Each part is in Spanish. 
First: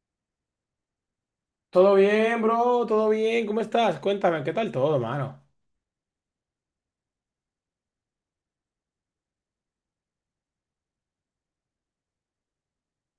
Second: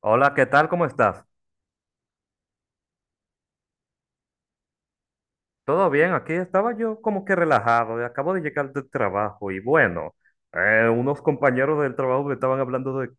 Hola, ¿qué tal? ¿Cómo estás? Todo bien, bro, todo bien. ¿Cómo estás? Cuéntame, ¿qué tal todo, mano? ¿Todo bien? Aquí estaba yo como que relajado, y acabo de llegar del trabajo y bueno, unos compañeros del trabajo me estaban hablando de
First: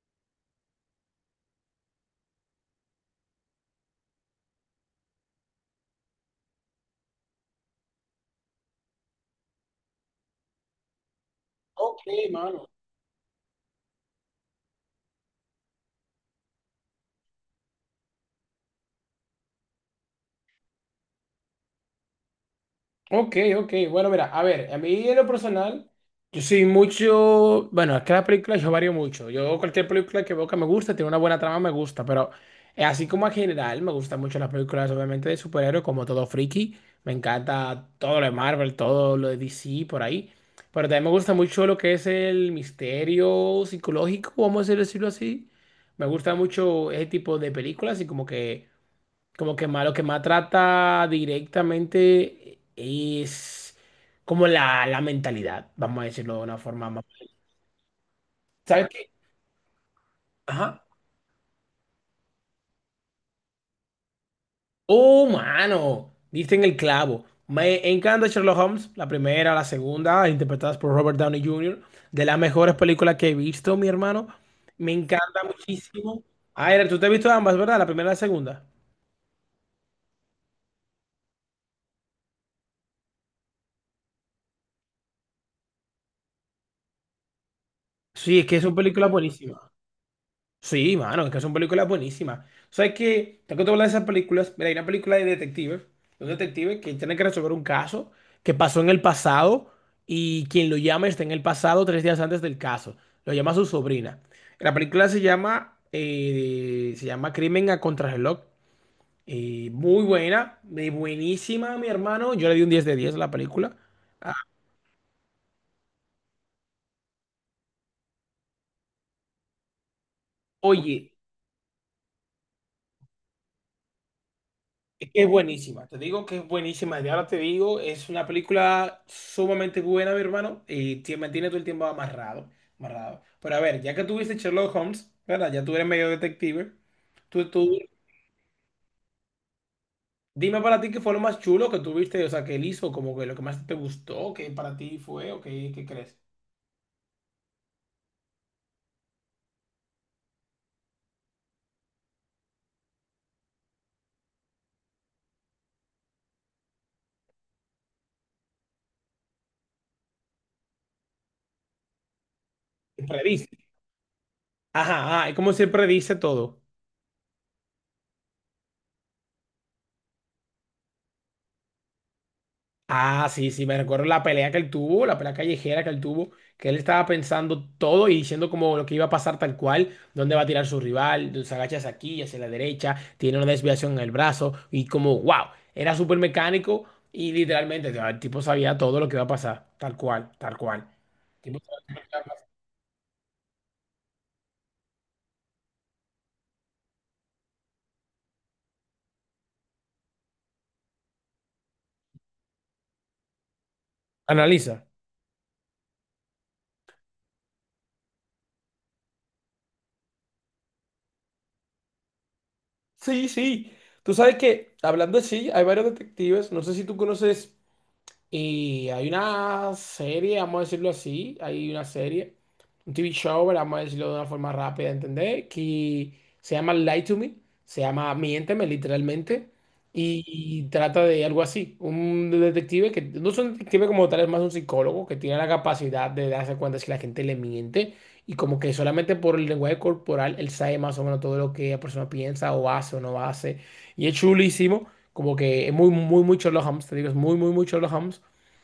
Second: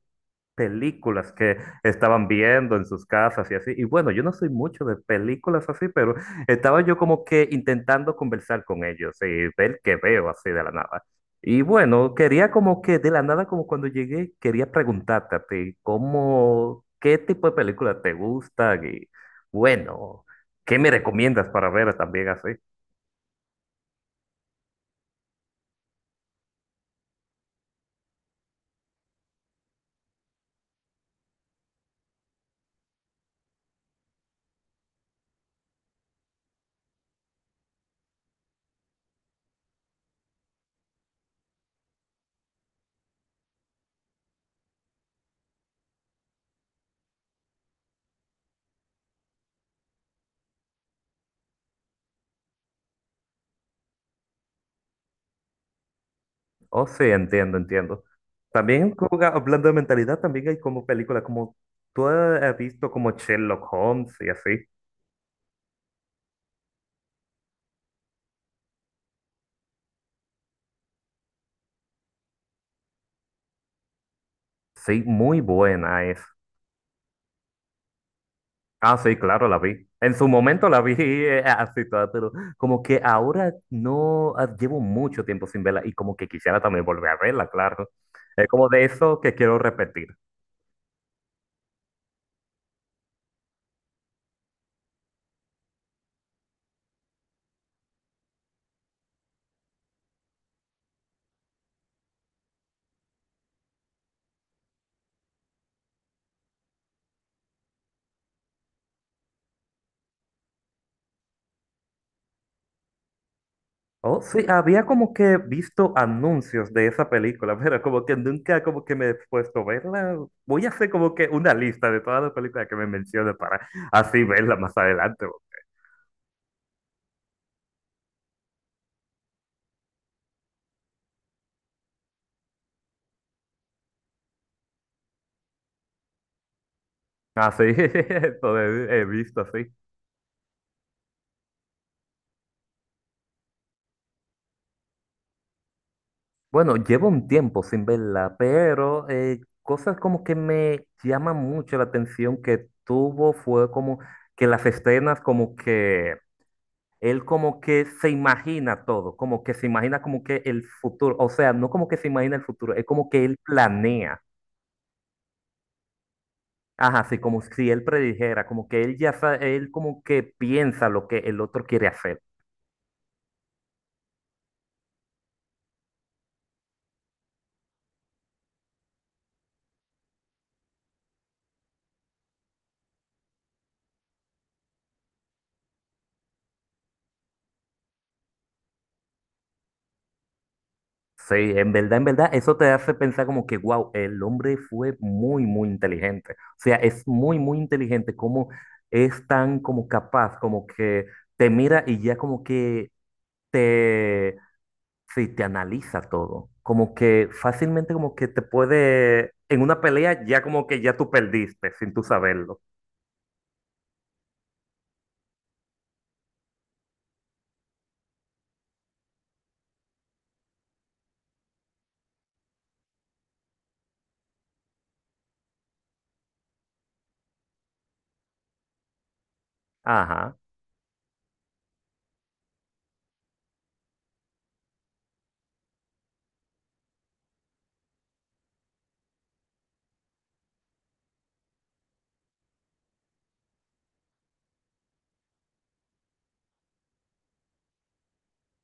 películas que estaban viendo en sus casas y así. Y bueno, yo no soy mucho de películas así, pero estaba yo como que intentando conversar con ellos y ver qué veo así de la nada. Y Ok, bueno, quería mano. como que de la nada, como cuando llegué, quería preguntarte a ti, ¿cómo, qué tipo de películas te gustan? Y bueno, ¿qué me recomiendas para ver también así? Ok, ok. Bueno, mira, a ver, a mí en lo personal, yo soy mucho. Bueno, es que las películas yo varío mucho. Yo, cualquier película que veo que me gusta, tiene una buena trama, me gusta. Pero así como en general, me gustan mucho las películas, obviamente, de superhéroes, como todo friki. Me encanta todo lo de Marvel, todo lo de DC, por ahí. Pero también me gusta mucho lo que es el misterio psicológico, vamos a decirlo así. Me gusta mucho ese tipo de películas y como que. Como que más, lo que más trata directamente es como la mentalidad, vamos a decirlo de una Oh, forma sí, más. entiendo, entiendo. ¿Sabes También qué? como, hablando de mentalidad, también hay como Ajá. películas como tú has visto como Sherlock Holmes y así. Oh, mano, diste en el clavo. Me encanta Sherlock Holmes, la primera, la segunda, interpretadas por Robert Downey Jr., de las mejores películas que he visto, mi hermano. Me Sí, muy encanta buena es. muchísimo. Aire, tú te has visto ambas, ¿verdad? La primera y la segunda. Ah, sí, claro, la vi. En su momento la vi así toda, pero como que ahora no llevo mucho tiempo sin verla y como que quisiera también volver a verla, claro. Sí, es Es que como son de películas eso que quiero buenísimas. repetir. Sí, mano, es que son películas buenísimas. ¿Sabes qué? Tengo que hablar de esas películas. Mira, hay una película de detectives, de un detective que tiene que resolver un caso que pasó en el pasado y quien lo llama está en el pasado 3 días antes del caso. Lo llama su sobrina. La película se llama Crimen a Contrarreloj. Muy buena, buenísima, mi hermano. Yo le di un 10 de 10 a la película. Oh, Ah, sí, había como que visto anuncios de esa película, pero como que nunca como que me he puesto a verla. Voy a hacer oye. como que una lista de todas las películas que me menciones para así verla más Es que adelante. es buenísima, te digo que es buenísima. Y ahora te digo, es una película sumamente buena, mi hermano, y te mantiene todo el tiempo amarrado, amarrado. Pero a ver, ya que tuviste Sherlock Holmes, ¿verdad? Ya tú eres medio detective. Tú, Así, tú, eso he visto así. dime para ti qué fue lo más chulo que tuviste, o sea, que él hizo, como que lo que más te gustó, que para ti fue, o qué crees. Bueno, llevo un tiempo sin verla, pero cosas como que me llaman mucho la atención que tuvo fue como que las escenas como que él como que se imagina todo, como que se imagina como que el futuro, o sea, no como que se imagina el futuro, es como que él Predice. planea, Ajá, ajá, es como se predice todo. ajá, sí, como si él predijera, como que él ya sabe, él como que piensa lo que el otro quiere hacer. Ah, sí, sí, me recuerdo la pelea que él tuvo, la pelea callejera que él tuvo, que él estaba pensando todo y diciendo como lo que iba a pasar tal cual, dónde va a tirar su rival, se agachas aquí, hacia la derecha, tiene una desviación en el brazo y como, wow, era súper mecánico y literalmente el tipo sabía todo lo que iba a pasar, tal cual, tal cual. Sí, El tipo sabía todo lo en que iba a verdad, pasar. eso te hace pensar como que, wow, el hombre fue muy, muy inteligente. O sea, es muy, muy inteligente, como es tan como capaz, como que te mira y ya como que te Analiza. sí, te analiza todo. Como que fácilmente como que te puede, en una pelea ya como que ya tú perdiste sin tú saberlo. Sí, sí. Tú sabes que, hablando así, hay varios detectives, no sé si tú conoces. Y hay una serie, vamos a decirlo así, hay una serie, un TV show, ¿verdad? Vamos a decirlo de una forma rápida de entender, que se llama Lie to Me, se llama Miénteme literalmente, y, Ajá. y trata de algo así, un detective que no es un detective como tal, es más un psicólogo que tiene la capacidad de darse cuenta si la gente le miente y como que solamente por el lenguaje corporal él sabe más o menos todo lo que la persona piensa o hace o no hace, y es chulísimo. Como que es muy, muy, muy Sherlock Holmes, te digo, es muy, muy, muy Sherlock Holmes.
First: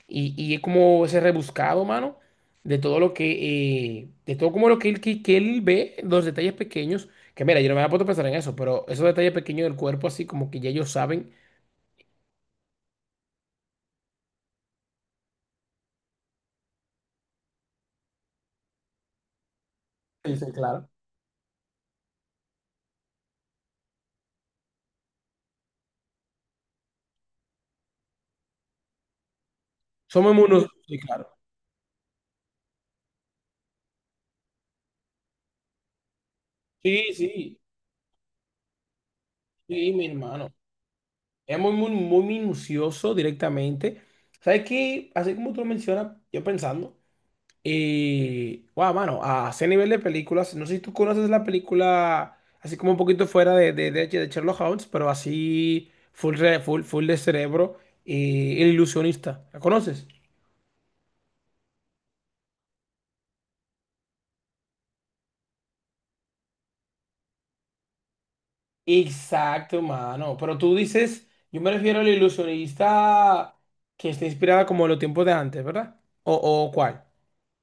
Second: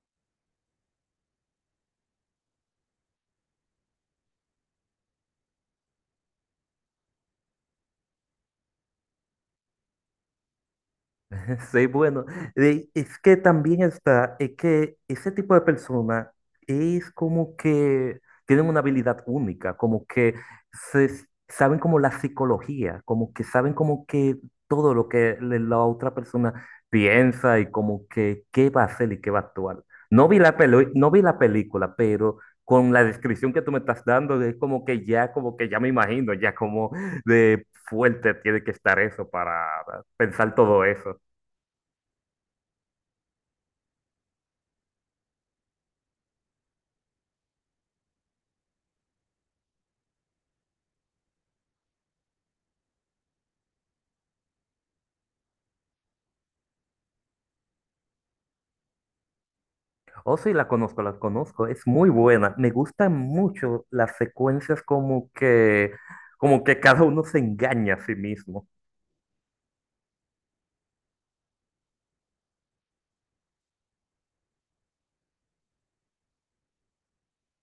Y es como ese rebuscado, mano, de todo lo que, de todo como lo que él, que él ve, los detalles pequeños, que mira, yo no me había puesto a pensar en eso, pero esos detalles pequeños del cuerpo, así como que ya ellos saben. Sí, bueno, es que también está, es que ese tipo de persona es como que tienen una habilidad única, como que Sí, sí, claro. se, saben como la psicología, como que saben como que todo lo que la otra persona piensa y como que qué va a hacer y qué va a actuar. No vi la Sí, no vi claro. la película, pero con la descripción que tú me estás dando, es como que ya me imagino, ya como Sí, sí, de fuerte tiene que estar eso para sí, mi hermano. pensar todo eso. Es muy, muy, muy minucioso directamente. ¿Sabes qué? Así como tú lo mencionas, yo pensando. Y, wow, mano, a ese nivel de películas, no sé si tú conoces la película, así como un poquito fuera de Sherlock Holmes, pero así full, full, full de cerebro y El Ilusionista. ¿La conoces? Oh, sí, la conozco, la conozco. Es muy buena. Me gustan mucho las secuencias como que cada uno se engaña a sí mismo. Exacto, mano. Pero tú dices, yo me refiero al ilusionista que está inspirada como en los tiempos de antes, ¿verdad? ¿O cuál?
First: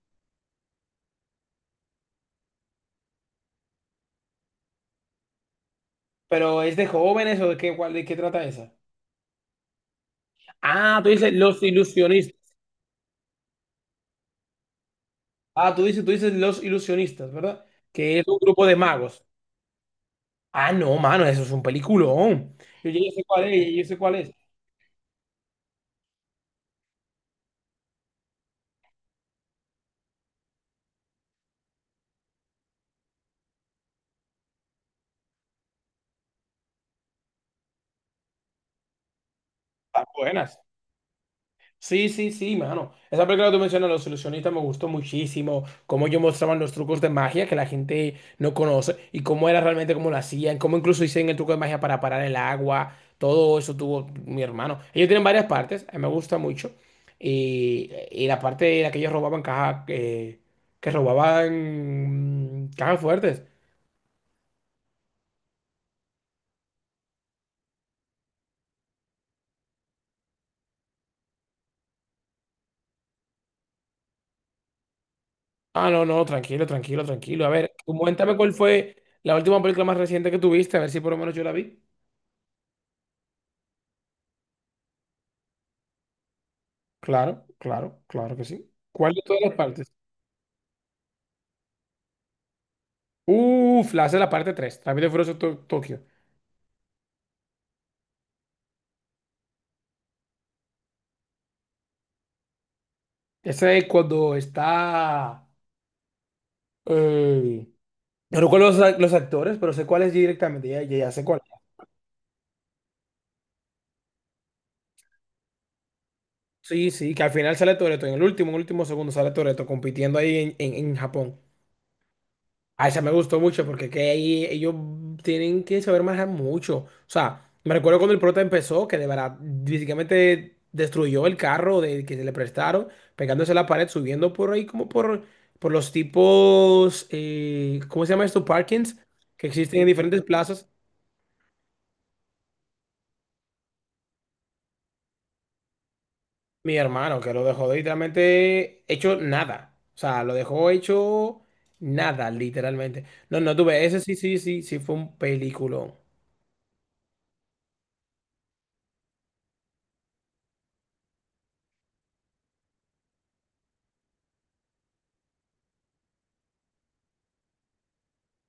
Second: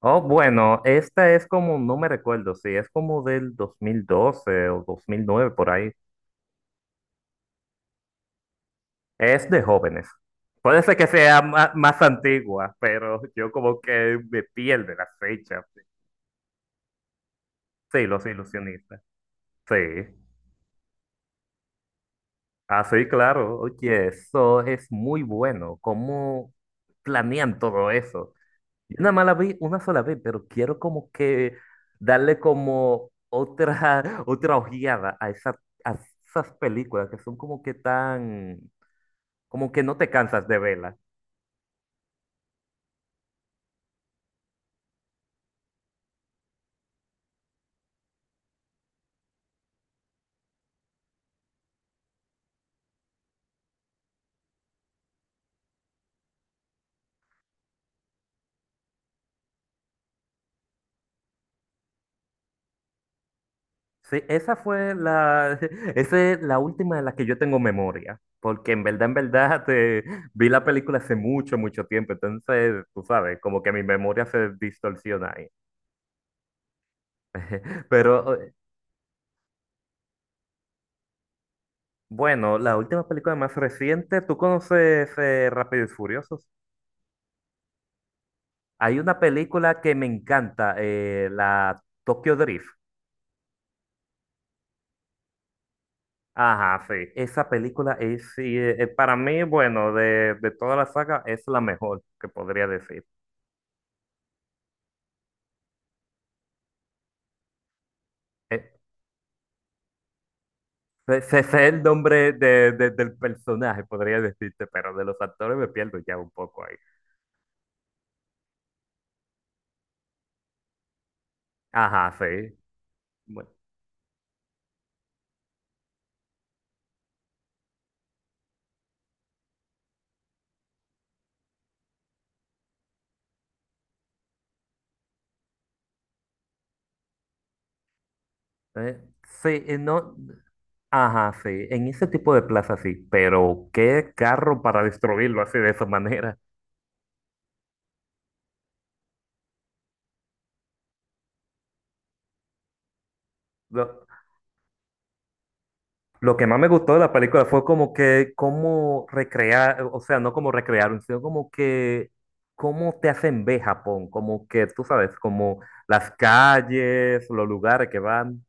Oh, bueno, esta es como, no me recuerdo, sí, es como del 2012 o 2009 por ahí. ¿Pero es de jóvenes o de qué, cuál, de qué trata esa? Es de jóvenes. Puede ser Ah, que tú dices sea los más, ilusionistas. antigua, pero yo como que me pierdo las fechas. Ah, tú dices los ilusionistas, ¿verdad? Sí, Que es los un grupo de ilusionistas. magos. Sí. Ah, no, mano, eso es un peliculón. Ah, Yo sí, sé cuál claro. es, yo sé Oye, cuál es. eso es muy bueno. ¿Cómo planean todo eso? Yo nada más la vi una sola vez, pero quiero como que darle como otra, otra ojeada a, a esas películas que son como que tan, como que no Las te cansas de buenas. verlas. Sí, sí, sí, mano. Esa película que tú mencionas, Los Ilusionistas, me gustó muchísimo. Cómo ellos mostraban los trucos de magia que la gente no conoce y cómo era realmente cómo lo hacían, cómo incluso hicieron el truco de magia para parar el agua. Todo eso tuvo mi hermano. Ellos tienen varias partes, a mí me gusta mucho. Y la parte en la que ellos robaban caja, que robaban cajas fuertes. Sí, esa fue la, esa es la última de la que yo tengo memoria, porque en verdad, vi la película hace mucho, mucho tiempo, entonces, tú sabes, como que mi memoria se distorsiona ahí. Ah, no, no, tranquilo, tranquilo, tranquilo. A ver, Pero coméntame cuál fue la última película más reciente que tuviste, a ver si por lo menos yo la vi. bueno, la última película más reciente, ¿tú conoces Rápido y Furioso? Claro, claro, claro que sí. Hay ¿Cuál una de todas las película partes? que me encanta, la Tokyo Drift. Uf, la hace la parte 3, Rápido y Furioso Tokio. Ajá, sí. Esa película es, sí, para mí, bueno, de toda la saga, es la mejor que podría decir. Ese es cuando está. Eh, no Eh, recuerdo los actores, pero sé cuál es directamente, ya, ya, ya sé Ese cuál. es el nombre del personaje, podría decirte, pero de los actores me pierdo ya un poco ahí. Sí, sí, que al final sale Toretto, en el último segundo sale Toretto compitiendo ahí en, en Japón. Ajá, sí. Ah, esa me gustó Bueno, mucho porque que ahí ellos tienen que saber manejar mucho. O sea, me recuerdo cuando el prota empezó, que de verdad básicamente destruyó el carro de, que se le prestaron, pegándose a la pared, subiendo por ahí como por los tipos, ¿cómo se llama esto? Parkings, eh, sí, que existen en no, diferentes plazas. ajá, sí, en ese tipo de plaza sí, pero qué carro para destruirlo así de esa manera. Mi hermano, que lo dejó literalmente hecho nada. O sea, lo dejó hecho nada, literalmente. No, no tuve, No, ese sí, sí, sí, sí fue un peliculón. lo que más me gustó de la película fue como que cómo recrear, o sea, no como recrearon, sino como que cómo te hacen ver Japón, como que tú sabes, como las calles, los lugares que van,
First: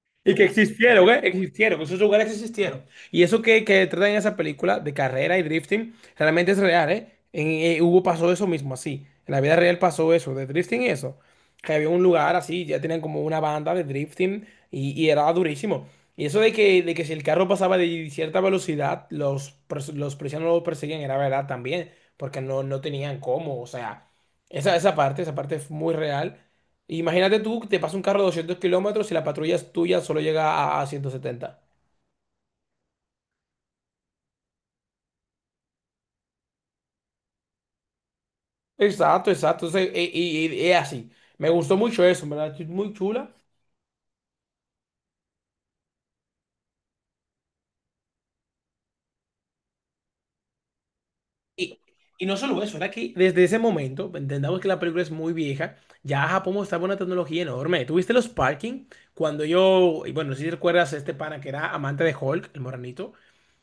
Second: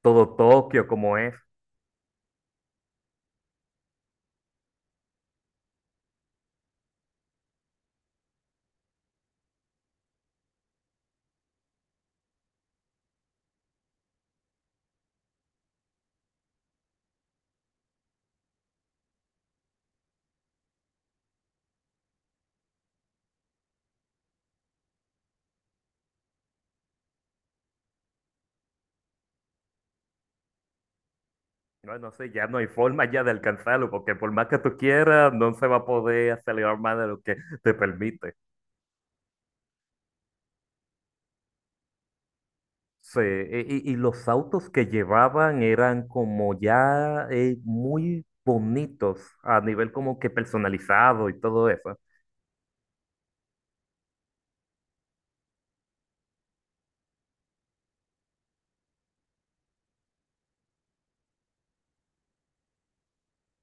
todo Y que Tokio existieron, como ¿eh? es. Existieron, esos lugares existieron. Y eso que, tratan en esa película de carrera y drifting, realmente es real, ¿eh? Hubo, pasó eso mismo, así. En la vida real pasó eso, de drifting y eso. Que había un lugar así, ya tenían como una banda de drifting y era durísimo. Y eso de que si el carro pasaba de cierta velocidad, los policías no lo perseguían, era verdad también, porque no tenían cómo, o sea, esa parte es muy real. Imagínate tú, te pasa un carro de 200 kilómetros y la patrulla es tuya solo llega a 170. No, no sé, ya no hay forma ya de alcanzarlo, porque por más que tú quieras, no se va a poder acelerar más de lo que te permite. Exacto, exacto. Entonces, y es así. Me gustó mucho eso, en ¿verdad? Es muy Sí, chula. y, y los autos que llevaban eran como ya muy bonitos a nivel como que personalizado y todo Y, eso. y no solo eso, era que desde ese momento, entendamos que la película es muy vieja, ya Japón mostraba una tecnología enorme. ¿Tuviste los parking? Cuando yo, y bueno, no sé si recuerdas a este pana que era amante de Hulk, el moranito,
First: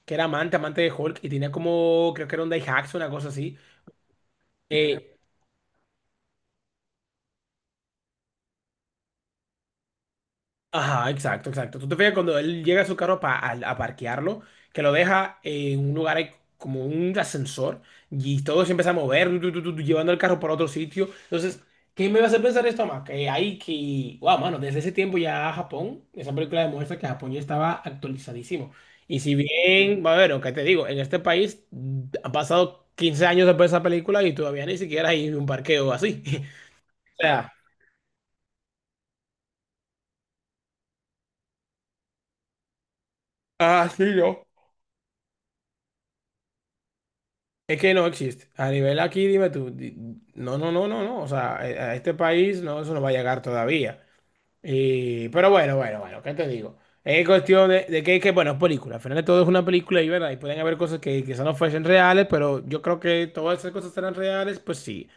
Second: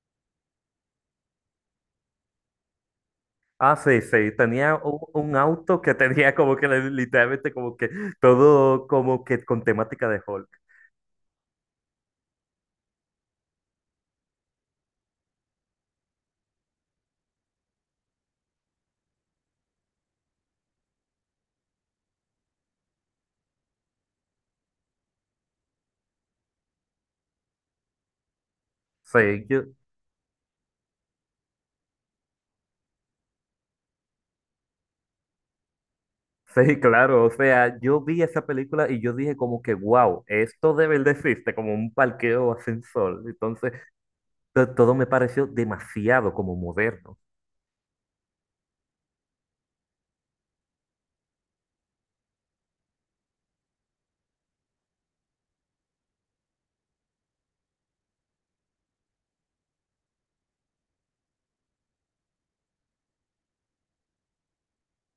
que era amante, amante de Hulk, y tenía como, creo que era un Daihatsu, una cosa así. Ah, sí, sí, tenía un Eh, un, auto que tenía como que literalmente como que todo como que con temática de Hulk. Ajá, exacto, exacto. Tú te fijas cuando él llega a su carro a parquearlo, que lo deja en un lugar ahí como un ascensor y todo se empieza a mover, tu, llevando el carro para otro sitio. Entonces, ¿qué me va a hacer pensar esto más? Que hay que, wow, mano, desde ese tiempo ya Japón, esa película demuestra que Japón ya estaba actualizadísimo. Y si Sí, bien, bueno, ¿qué te digo? En este país han pasado 15 años después de esa película y todavía ni siquiera hay un parqueo así. sí, O claro, o sea, sea, yo vi esa película y yo dije como que, wow, esto debe de existe, como un parqueo sin sol. Entonces, ah, sí, yo. Todo me pareció demasiado como moderno. Es que no existe. A nivel aquí, dime tú, no, no, no, no, no. O sea, a este país no, eso no va a llegar todavía. Y, pero bueno, bueno, bueno, ¿qué te digo? Es cuestión de que, bueno, es película. Al final de todo es una película y, ¿verdad? Y pueden haber cosas que quizás no fuesen reales, pero yo creo que todas esas cosas eran reales, pues sí.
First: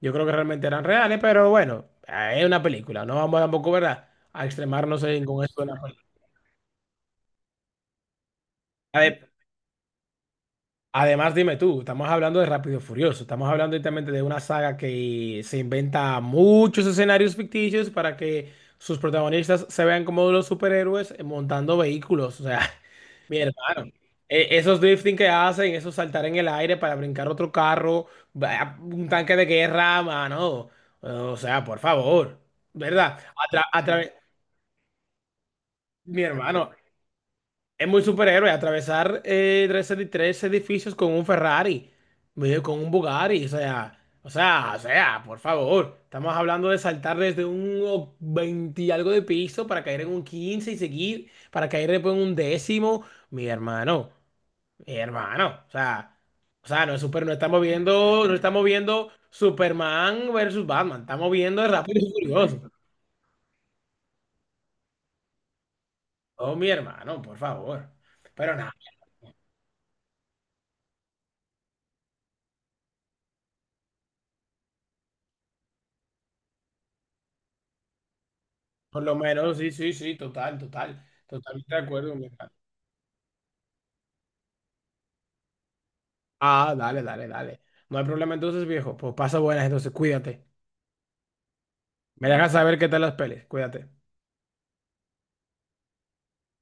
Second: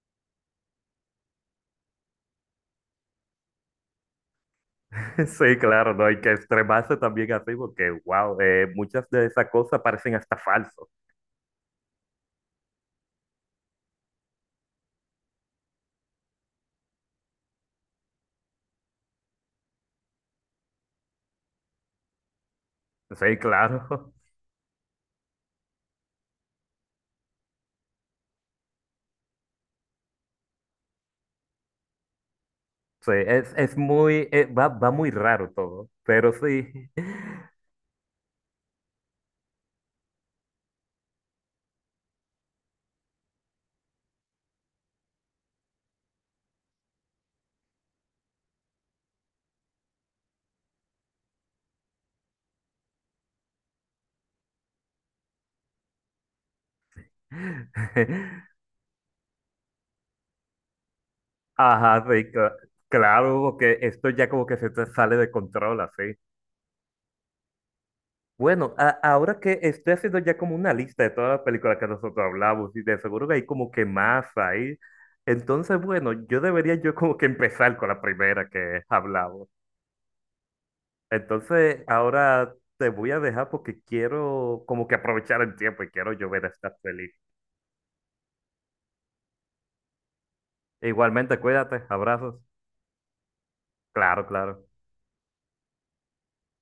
Yo creo que realmente eran reales, pero bueno, es una película. No vamos tampoco, ¿verdad? A extremarnos con Sí, esto de la claro, no hay que extremarse también así porque, wow, muchas de película. esas cosas parecen hasta falsos. Además, dime tú, estamos hablando de Rápido y Furioso, estamos hablando directamente de una saga que se inventa muchos escenarios ficticios para que sus protagonistas se vean como los superhéroes montando vehículos. O sea, Sí, mi hermano, claro. Esos drifting que hacen, esos saltar en el aire para brincar otro carro, un tanque de guerra, mano. O sea, por favor, Sí, ¿verdad? A tra- es a través- muy, va, va muy raro todo, mi pero hermano, sí. es muy superhéroe atravesar tres edificios con un Ferrari, medio con un Bugatti, o sea, o sea, o sea, por favor. Estamos hablando de saltar desde un 20 y algo de piso para caer en un 15 y seguir, para caer después en un décimo. Mi hermano, mi hermano, o sea, no es super, no estamos viendo, no estamos viendo Superman versus Batman, estamos viendo el Ajá, Rápido y sí, Furioso. claro, porque esto ya como que se te sale de control, así. Oh, mi hermano, por favor. Pero nada. Bueno, ahora que estoy haciendo ya como una lista de todas las películas que nosotros hablamos, y de seguro que hay como que más ahí. Entonces, bueno, yo debería yo como que empezar con la primera que Por lo hablamos. menos, sí, sí, sí, total, total. Totalmente de Entonces, acuerdo, mi hermano. ahora te voy a dejar porque quiero como que aprovechar el tiempo y quiero yo ver estas Ah, dale, dale, películas. dale. No hay problema entonces, viejo. Pues pasa buenas, entonces cuídate. E igualmente, cuídate, Me abrazos. dejas saber qué tal las pelis. Cuídate. Claro, claro.